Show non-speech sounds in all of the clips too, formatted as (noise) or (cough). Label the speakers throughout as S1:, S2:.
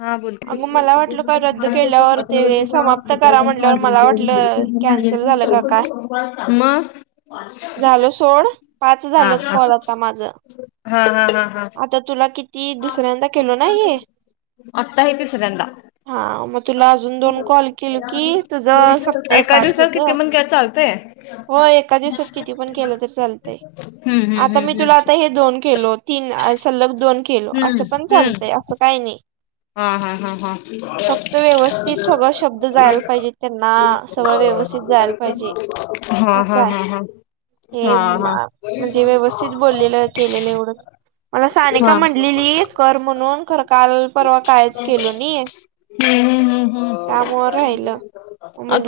S1: हा ब
S2: अगं मला वाटलं काय रद्द
S1: अ्रवर्षच्या
S2: केल्यावर ते समाप्त करा
S1: विद्यार्थ्यांच्या.
S2: म्हटल्यावर मला वाटलं कॅन्सल
S1: (unintelligible)
S2: झालं का
S1: चौकशी मग.
S2: झाल सोड पाच
S1: हा
S2: झाल कॉल आता माझं.
S1: हा हा हा हा हा.
S2: आता तुला किती दुसऱ्यांदा केलना हे.
S1: आता हे तिसरंदा.
S2: हा मग तुला अजून दोन कॉल केल कि तुझं सपता आहे
S1: एका दिवसात
S2: पाचेच.
S1: किती पण काय चालतंय
S2: (inaudible) हो एका दिवसात किती पण केलं तर चालतंय
S1: हम्म
S2: आता
S1: हम्म
S2: मी तुला आता हे दोन केलोत. तीन सलग दोन केलो
S1: हम्म हम्म
S2: असं
S1: हम्म
S2: पण
S1: हम्म
S2: चालतंय असं काही नाही.
S1: हा हा हा हा
S2: (inaudible) फक्त व्यवस्थित सगळं शब्द जायला पाहिजे त्यांना. सवळ व्यवस्थित जायला पाहिजे
S1: हा हा
S2: असय.
S1: हा हा
S2: हे
S1: हा हा
S2: म्हणजे व्यवस्थित बोललेलं केलेलं एवढंच. मला
S1: हा
S2: सानेिका म्हटलेली करर म्हणून खरं काल परवा कायच केलो नाही.
S1: हम्म हम्म हम्म हम्म
S2: त्यामुळे राहिलं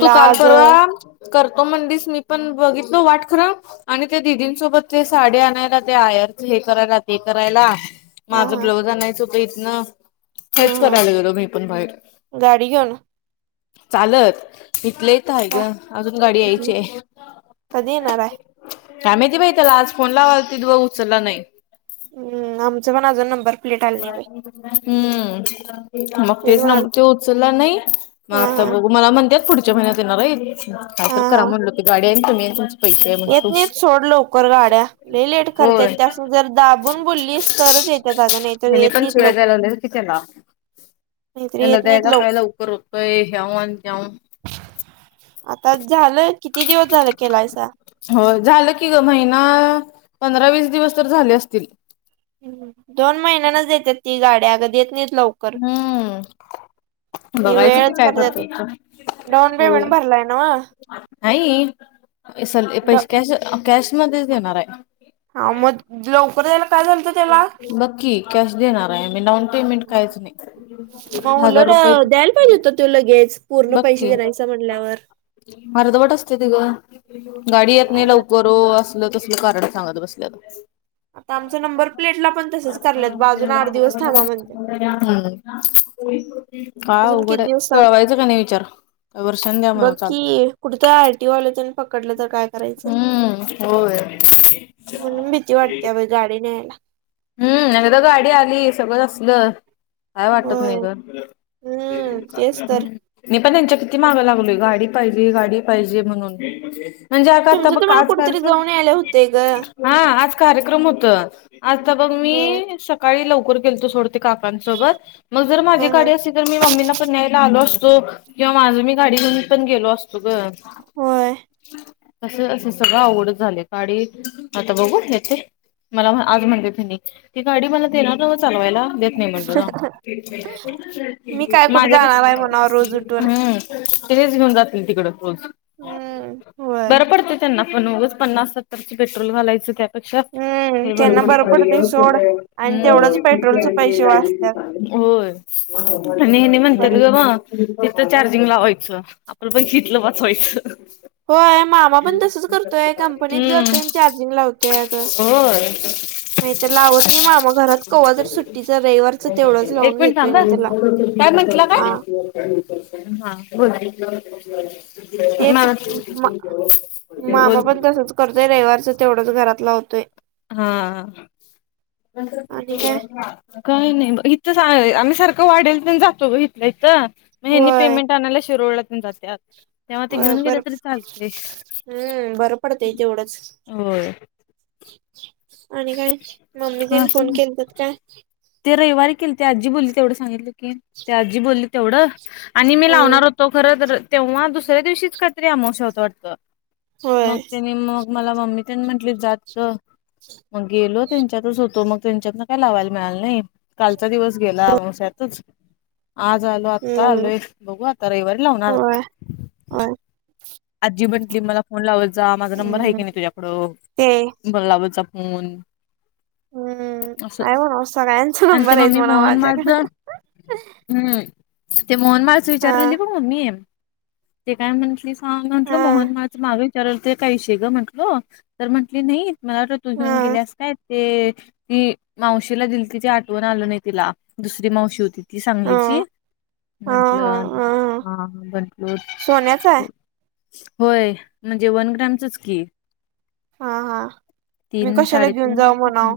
S1: तू काल
S2: आज.
S1: परवा करतो म्हणदिस मी पण बघितलो वाट खरं. आणि त्या दिदींसोबत ते साडी आणायला ते आयेरच हे करायला ते करायला. माझं
S2: हा
S1: ब्लाउज आणायच होत इथनं.
S2: ह
S1: हेच करायला
S2: ह
S1: गेलो मी पण बाहेर
S2: गाडी घेऊन
S1: (inaudible) चालत इथल्या इथ काय ग
S2: सा-
S1: अजून गाडी
S2: इथनं.
S1: यायचीये. (inaudible)
S2: कधी येणार आहे?
S1: काय महिती बई त्याला आज फोन लावलतीत बग उचलला नाही.
S2: हम्, आमचं पण अजून नंबर प्लेट अली नाही बाई.
S1: हम्म, मग तेच न त्यो उचलला नई मग
S2: हा
S1: आता
S2: हा
S1: बघू मला म्हणत्यात पुढच्या महिन्यात येणारयत काय
S2: हा
S1: तर करा
S2: हा
S1: म्हणलो ती गाडीय अन् तुम्हीय
S2: येत नईत सोड लवकर गाड्या. लय लेट करत्यात
S1: होय
S2: त्यास जरा दाबून बोलीस तरच येत्यात अगं नाही.
S1: ह पण सळ जायला तिथ ना.
S2: नाहीतर
S1: एल
S2: येत नाहीत
S1: देग
S2: लवकर
S1: कायला उकरर होतय ह्याव अन जाव.
S2: आता झालं किती दिवस झालं केलायसा.
S1: हो झालं की ग महिना पंधरा वीस दिवस तर झाले असतील
S2: दोन महिन्यानच देतात ती गाड्या अगं देत नाहीत लवकर.
S1: हम्म.
S2: ती
S1: बघायचं की
S2: वेळच
S1: काय
S2: करतात
S1: करतोय इथ
S2: डाऊन पेमेंट
S1: होय
S2: भरलाय ना
S1: (inaudible) नाही स पैस कॅश कॅश मध्येच देणारय
S2: हा मत. लवकर यायला काय.
S1: बघकी कॅश देणाराय मी डाउन पेमेंट काहीच नाही.
S2: मग
S1: हजार
S2: उलट
S1: रुपये
S2: द्यायला पाहिजे होत त्यो लगेच पूर्ण
S1: बघ
S2: पैसे
S1: की
S2: दिलायसा म्हणल्यावर.
S1: अर्धवट असत्याति गं गाडी येत
S2: काय
S1: नाही
S2: ना
S1: लवकर ओ असलं तसलं कारण सांगत बसल्यात.
S2: आता आमचं नंबर प्लेटला पण तसंच करल्यात बघ अजून आठ दिवस थांबा म्हणत्यात.
S1: (unintelligible) काय
S2: अजून किती
S1: अवघडाय
S2: दिवस थांब
S1: पळवायचं क नाय विचार वर्षान द्या म्हणाव चालतंय
S2: कुठतर आरटी वाल्या (unintelligible) पकडलं तर काय करायचं.
S1: हम्म होय
S2: (inaudible) म्हणून भीती वाटत्या बई गाडी न्यायला.
S1: हम्म एकदा गाडी आली सगळ असलं. काय वाटत
S2: होय
S1: नाही ग
S2: हम्म तेच तर
S1: (inaudible) मी पण त्यांच्या किती माग लागलोय गाडी, पाहिजे गाडी पाहिजे म्हणून. म्हणजे आता आता
S2: तुमचं
S1: बघ
S2: तुम्हाला
S1: काच
S2: कुठेतरी जाऊन यायला होतंय ग.
S1: (unintelligible) हा.. आज कार्यक्रम हुतं आता बघ
S2: होय.
S1: मी सकाळी लवकर गेलतो थोड. काकांसोबत मग जर माझी
S2: हा हा
S1: गाडी असती तर मी मम्मींना पण न्यायला आलो असतो. किंवा माझं मी गाडी घेऊन पण गेलो असतो ग.
S2: होय.
S1: असं असं सगळं अवघडच झालंय काडी आता बघू येते मला आज म्हणत्यात हेनी ती गाडी मला देणार नव चालवायला देत नाही म्हणलो जा
S2: मी काय कुठे
S1: माझ्या
S2: जाणार आहे म्हणावं रोज उठून.
S1: हम् तिथेच घेऊन जातील तिकड रोज
S2: हम्म होय.
S1: बरं पडते त्यांना पण उगाच पन्नास सत्तर च पेट्रोल घालायचं त्यापेक्षा
S2: हम्म
S1: हे बर
S2: त्यांना बरं
S1: पडतंय
S2: सोड
S1: (inaudible)
S2: आणि
S1: हम्म
S2: तेवढंच पेट्रोलचे पैसे वाचत्यात
S1: होय आणि (unintelligible) म्हणत्यात
S2: बरं.
S1: (unintelligible) तिथं चार्जिंग लावायचं आपला पैसा वाचवायचं
S2: होय मामा पण तसच करतोय कंपनीत
S1: हम्म
S2: जातोय चार्जिंग लावतोय अगं.
S1: होय
S2: (inaudible) नाहीतर लावत नाही मामा घरात कवा तर सुट्टीच रविवारच तेवढंच लावून
S1: एक मिनिट
S2: घेतोय
S1: थांबा
S2: (unintelligible) त्याला.
S1: काय म्हटला काय
S2: हा
S1: हा बोल
S2: तेच
S1: मला
S2: मा मामा
S1: बोल.
S2: पण
S1: (unintelligible)
S2: तसंच करतोय रविवारच तेवढंच घरातला होतोय.
S1: हा.
S2: आणि काय
S1: (unintelligible) काही नाही बघ इथं आम्ही सारखं वाढेल पण जातो ब इथलं इथं. महिननी
S2: होय
S1: पेमेंट आनला शुरवळातन रा.
S2: अ बर हम्म बरं पडत तेवढंच.
S1: होय
S2: आणि काय मम्मी देन
S1: काही
S2: फोन
S1: नाही
S2: केले जात काय?
S1: ते रविवारी केली ते आजी बोलली तेवढं सांगितलं की ते आजी बोलली तेवढं आणि मी
S2: हम्म
S1: लावणार होत. तो खर तेव्हा दुसऱ्या दिवशीच काहीतरी आमव शवत वाटत
S2: होय
S1: मग त्याने मग. मला मम्मी त्यानी म्हटली जात. मग गेलो त्यांच्यातच होतो मग त्यांच्यातन काही लावायला मिळालं नाही. कालचा दिवस गेलाश्यातच आज आलो आत्ता
S2: हम्म
S1: आलोय. बघू आता रविवारी लावणार
S2: होय
S1: आता.
S2: होय
S1: आजी म्हंटली मला फोन लावत जा माझा नंबर हाय की
S2: हम्म
S1: नाय तुझ्याकडं.
S2: ते
S1: (inaudible) बंगलावरचा फोन.
S2: हम्म
S1: (inaudible) असं
S2: काय म्हणाव सगळ्यांच
S1: आणि ते
S2: नंबर आहेत
S1: मम्मी
S2: म्हणाव
S1: मोहन माझ.
S2: माझ्याकडे
S1: हम्म ते मोहनमालच
S2: हा
S1: विचारलेली बघ म मी. ते काय म्हंटलीस? हां म्हंटल
S2: हा
S1: मोहन मां मागे विचारलं ते काही हिशेग म्हटल तर म्हटली नाही. मला वाट तू घेऊन
S2: हा
S1: गेलेस काय ते. ती मावशीला दिली तिथ आठवण आलं नाही तिला दुसरी मावशी होती ती सांगली.
S2: हा हा हा
S1: म्हटलं हा म्हंटलो
S2: सोन्याचा आहे
S1: (unintelligible) होय म्हणजे वन ग्रामचच की.
S2: हा हा. मी
S1: तीन
S2: कशाला घेऊन
S1: साडेतीीन
S2: जाऊ म्हणाव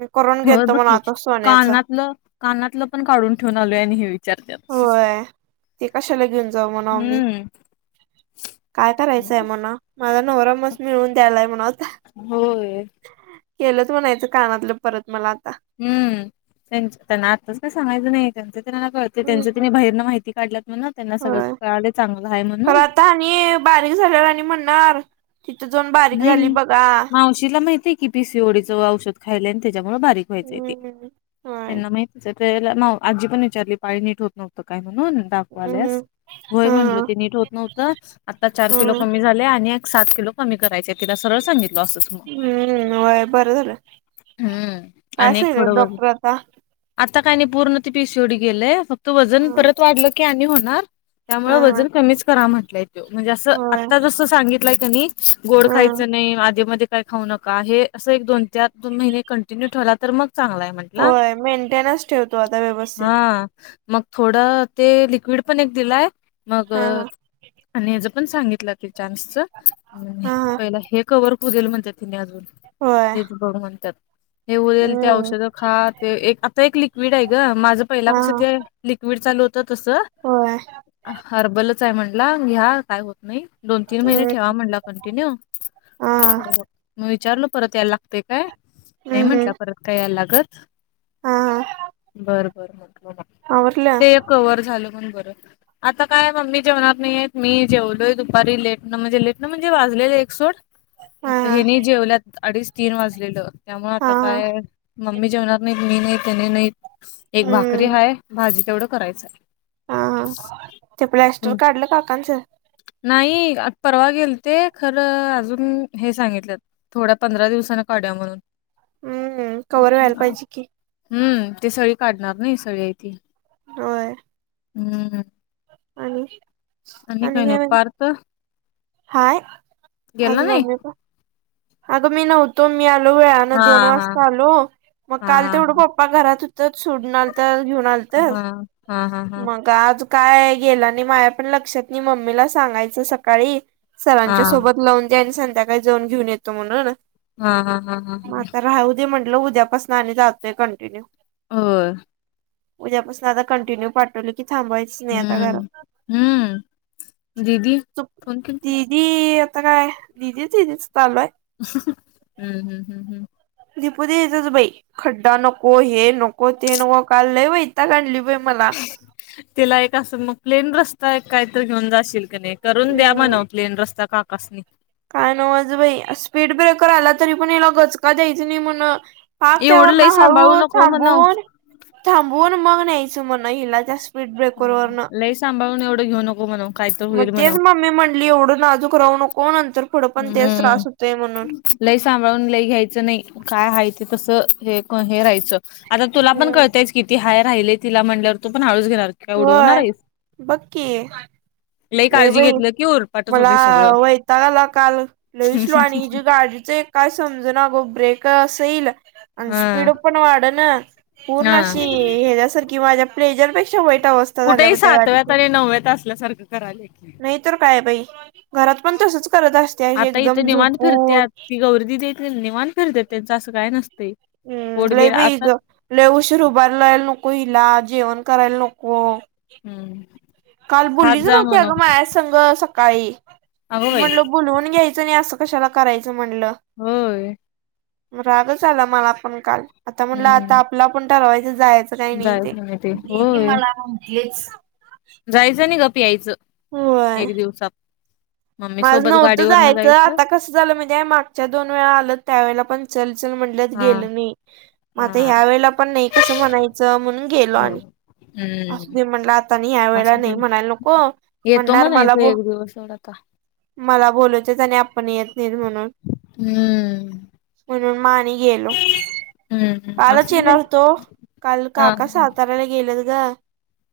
S2: मी करून
S1: हो
S2: घेतो म्हणाव
S1: बकी
S2: आता सोन्याच
S1: कानातलं. कानातलं पण काढून ठेऊून आलोय आणि हेवी. (inaudible) च
S2: होय ते कशाला घेऊन जाऊ म्हणाव मी
S1: हम्म.
S2: काय करायचंय म्हणा माझा नवरमच मिळवून द्यायलाय म्हण आता.
S1: होय.
S2: केलंच म्हणायचं कानातलं परत मला आता.
S1: हम्म त्यां त्यांना आत्ताच का सांगायचं नाही त्यांच त्यां त्यांना कळत. ते त्यांचं
S2: हम्म.
S1: तिने बाहिरनं माहिती काढल्यात म्हण ना त्यांना सगळं
S2: होय
S1: कळाले चांगलं आहे
S2: खरं
S1: म्हणून.
S2: आता आणि बारीक झाल्याला आणि म्हणणार तिथे जाऊन बारीक झाली बघा.
S1: तिला माहिती की पीसीओडी चं औषध खायलयं, आणि त्याच्यामुळे बारीक व्हायचं आहे ते.
S2: हम्म. होय.
S1: त्यांना माहितच त्यावेळेला आजी पण विचारली पाळी नीट होत नव्हते, काय म्हणून
S2: हम्म
S1: दाखवल्यास? व्हय
S2: हा
S1: म्हटलो, ते नीट होत नव्हतं आता चार किलो
S2: हम्म
S1: कमी झालयं, आणि एक सात किलो (unintelligible) कमी करायचं तिला सरळ सांगितलो असं.
S2: हम्म होय बरं झालं
S1: हम्म!
S2: काय
S1: आणि एक थोडं
S2: सांगितलं
S1: वजन
S2: डॉक्टर आता
S1: आता काही नाही पूर्ण ते पिसीओडी गेलयं, फक्त वजन
S2: हा
S1: परत वाढलं की आणि होणार. त्यामुळे
S2: हा
S1: वजन कमीच करा म्हटलंय तो म्हणजे, असं
S2: होय
S1: आत्ता जसं सांगितलंय कनइ गोड
S2: हा
S1: खायचं नाही, आधेमध्ये काय खाऊ नका, हे असं एक दोन, चार, दोन महिने कंटिन्यू ठेवला, तर मग चांगला आहे म्हणत्यात.
S2: होय, मेंटेन्स ठेव तु आता व्यवस्थित.
S1: हा मग थोडं ते लिक्विड, पण एक दिलाय मग
S2: हा हा
S1: आणि हेच पण सांगितलं, ते चान्सच
S2: हा
S1: पहिला हे कवर होऊ देेल म्हणत्यात तेनी अजून.
S2: होय
S1: हेच बघ म्हणतात. हे उरेल ते
S2: हम्म
S1: औषधं खा ते एक आता एक लिक्विड आहे, गं माझं पहिला
S2: हा
S1: कसं
S2: हा
S1: ते लिक्विड चालू त तस.
S2: होय.
S1: हर्बलच आहे म्हणला घ्या, काय होत नाही दोन, तीन महिने ठेवा
S2: हम्म
S1: म्हणला.
S2: हा
S1: (unintelligible) विचारलो परत याय ते काय नाही
S2: हम्म
S1: म्हटलं, परत काय यायला लागतं.
S2: हा हा
S1: बरं बरं म्हटलो मग.
S2: आवरलं.
S1: ते कवर झालं म्हणून, बरं. आता काय मम्मी जेवणार नाहीये, मी जेवलोय दुपारी लेट न म्हणजे, (unintelligible) वाजलेले एक सोड
S2: हा
S1: आता
S2: हा
S1: हेनी जेवल्यात अडीच तीन वाजलेलं. त्यामुळे आता
S2: हा
S1: काय मम्मी जेवणार नाहीत, मी नाही त्यांनी नाहीत. एक भाकरी
S2: हम्म
S1: हाय, भाजी तेवढं करायचं हाय.
S2: हा हा ते प्लास्टर काढलं काकाचं?
S1: नाही, आता परवा गेल ते खरं अजून हे सांगितल्यात थोड्या पंधरा दिवसान काढूया म्हणून,
S2: हम्म! हम्म! कवर व्हायला पाहिजे की,
S1: हम्म! ते सळी काढणार नाही, सळी आहे ती.
S2: होय.
S1: हम्म! हम्म!
S2: आणि आणि
S1: काही नाही
S2: काय?
S1: पार्थ
S2: (unintelligible) हाय!
S1: गेला नाही
S2: (unintelligible) अगं मी नव्हतो, मी आलो वेळान
S1: हा
S2: दोन
S1: हा
S2: वाजता आलो मग
S1: हा
S2: काल तेवढं पप्पा पप्पा घरात हुतत सोडून आलतं, घेऊन आलतं
S1: हा हा हा हा हा
S2: मग आज काय गेला? आणि माया पण लक्षात नाही, मम्मीला सांगायच सकाळी.
S1: हा
S2: सरांच्या सोबत लावून दे, आणि संध्याकाळी जाऊन घेऊन येतो म्हणून,
S1: हा हा हा हा
S2: मग आता राहू दे म्हटलं, उद्यापासून आणि जातोय कंटिन्यूव.
S1: होय.
S2: उद्यापासून आता कंटिन्यूव पाठवलं की थांबा
S1: हम्म! हम्म दीदी फोन केलती?
S2: ती आता काय दिदी (unintelligible) चालूयं.
S1: (unintelligible) ह ह ह.
S2: दीपू दिदीचचं बाई! खड्डा नको हे नको ते नको, काल लय वैताग आणली बाई! मला.
S1: तिला एक असं मग प्लेन रस्ता एक काही, तर घेऊन जाशील कणाय? करून द्या
S2: हम्म
S1: म्हणाव, प्लेन रस्ता काकासनी.
S2: काय नवच बाई स्पीड ब्रेकर आला, तरी पण याला गचका द्यायच नाही म्हण. पाक
S1: एवढं
S2: त्यावरन
S1: लई सांभाळू
S2: हळू
S1: नको म्हणाव.
S2: थांबून- थांबून मग न्यायच म्हण हिला जास
S1: लई सांभाळून एवढं घेऊ नको म्हणावं
S2: मग तेच मम्मी म्हणली एवढं नाजूक राहू नको नंतर पुढं पण तेच
S1: हम्म
S2: त्रास होतोय म्हणून
S1: लय सांभाळून लय घ्यायचं नाही काय हाय ते तसं हे हे राहायचं आता तुला पण
S2: हम्म
S1: कळताय किती हाय राहिलय तिला म्हणल्यावर तु पण हळूच घेणार काय उडवणार
S2: होय
S1: आहेस.
S2: बघ की
S1: लई
S2: लय
S1: काळजी
S2: बाई
S1: घेतलं की उरपाटच
S2: मला
S1: होतय सगळं.
S2: वैताग आला काल लय स्लो आणि हिच्या गाडीच एक - काय समजना अगं ब्रेक अस इल आणि
S1: हा
S2: स्पीड पण वाढणा पूर्ण
S1: हा
S2: अशी ह्याच्यासारखी माझ्या प्लेजरपेक्षा वाईट अवस्था झाल्या ब
S1: कुठही
S2: त्या
S1: सातव्यात
S2: गाडीची
S1: आणि नवव्यात असल्यासारखं कराल्या
S2: नाही तर काय बाई घरात पण तसच करत अस
S1: आता इथं निवांत फिरत्यात ती गौरी दीदी आहेत निवांत फिरत्यात त्यांचं असं काय नसतय
S2: हम्म लई बाई हीच लई उशीर उभारायला नको हिला जेवण करायला नको
S1: हम्म
S2: काल
S1: खात
S2: बोललीच
S1: जा
S2: नव्हती
S1: म्हणाव.
S2: अगं माया संघ सकाळी
S1: अगं बाई
S2: म्हणलं बोलवून घ्यायचं आणि असं कशाला करायचं म्हणलं
S1: होय
S2: रागच आला मला पण काल आता म्हणलं आता आपला आपण ठरवायचं जायचं काही नाही ते दीदी मला म्हटलीच
S1: जायचं आणि गप यायचं एक दिवसात मम्मी
S2: माझ
S1: सोबत
S2: नव्हतं
S1: गाडीवरन
S2: जायचं आता कसं झालं म्हणजे मागच्या दोन वेळा आलं त्यावेळेला पण चलचल म्हणल्यात
S1: हा
S2: गेलं नाही मग आता
S1: हा.
S2: ह्या वेळेला पण नाही कसं म्हणायचं म्हणून गेलो
S1: हो.
S2: आणि असु
S1: हम्म
S2: दे म्हटल आता आणि या वेळेला
S1: असू दे.
S2: नाही म्हणायला नको
S1: येतो
S2: म्हणणार मला
S1: म्हणायच
S2: बो
S1: एक दिवस एवढ अता
S2: मला बोलवत्यात आणि आपण येत नाहीत म्हणून
S1: हम्म.
S2: म्हणून म आणि गेलो
S1: हम्म
S2: कालच
S1: असू दे
S2: येणार होतो काल
S1: हा
S2: काका साताऱ्याला गेल्यात ग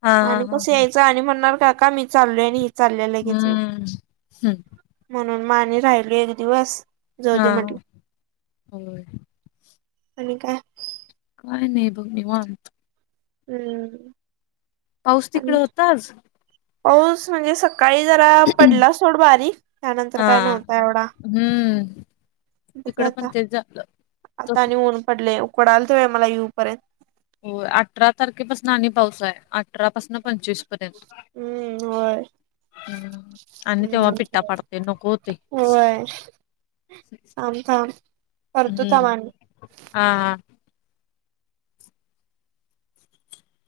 S1: हा हा.
S2: कस यायचं आणि म्हणणार काका मी चालोय आणि ही चालल्या लगेच
S1: हम्म हम
S2: म्हणून म आणि राहिलो एक दिवस
S1: हा
S2: जाऊदे म्हटलं
S1: होय.
S2: आणि काय
S1: काय नाही बघ निवांत
S2: हम्म
S1: पाऊस तिकड
S2: आणि
S1: होता आज
S2: पाऊस म्हणजे सकाळी जरा पडला सोड बारीक त्यानंतर
S1: हा
S2: काय नव्हता एवढा
S1: हम्म
S2: बघ
S1: इकडं पण
S2: आता
S1: तेच झालं. तो
S2: आता आणि ऊन पडलय उकडाल त बय मला यू पर्यंत
S1: होय अठरा तारखेपासून आणि पाऊसाय अठरा पाासन पंचवीस पर्यंत
S2: हम्म होय
S1: हम् आणि तेव्हा
S2: हम्म
S1: पिट्टा पडतय नको होतय
S2: थाम थाम करतो
S1: हम्म
S2: थाम अणि
S1: हा हा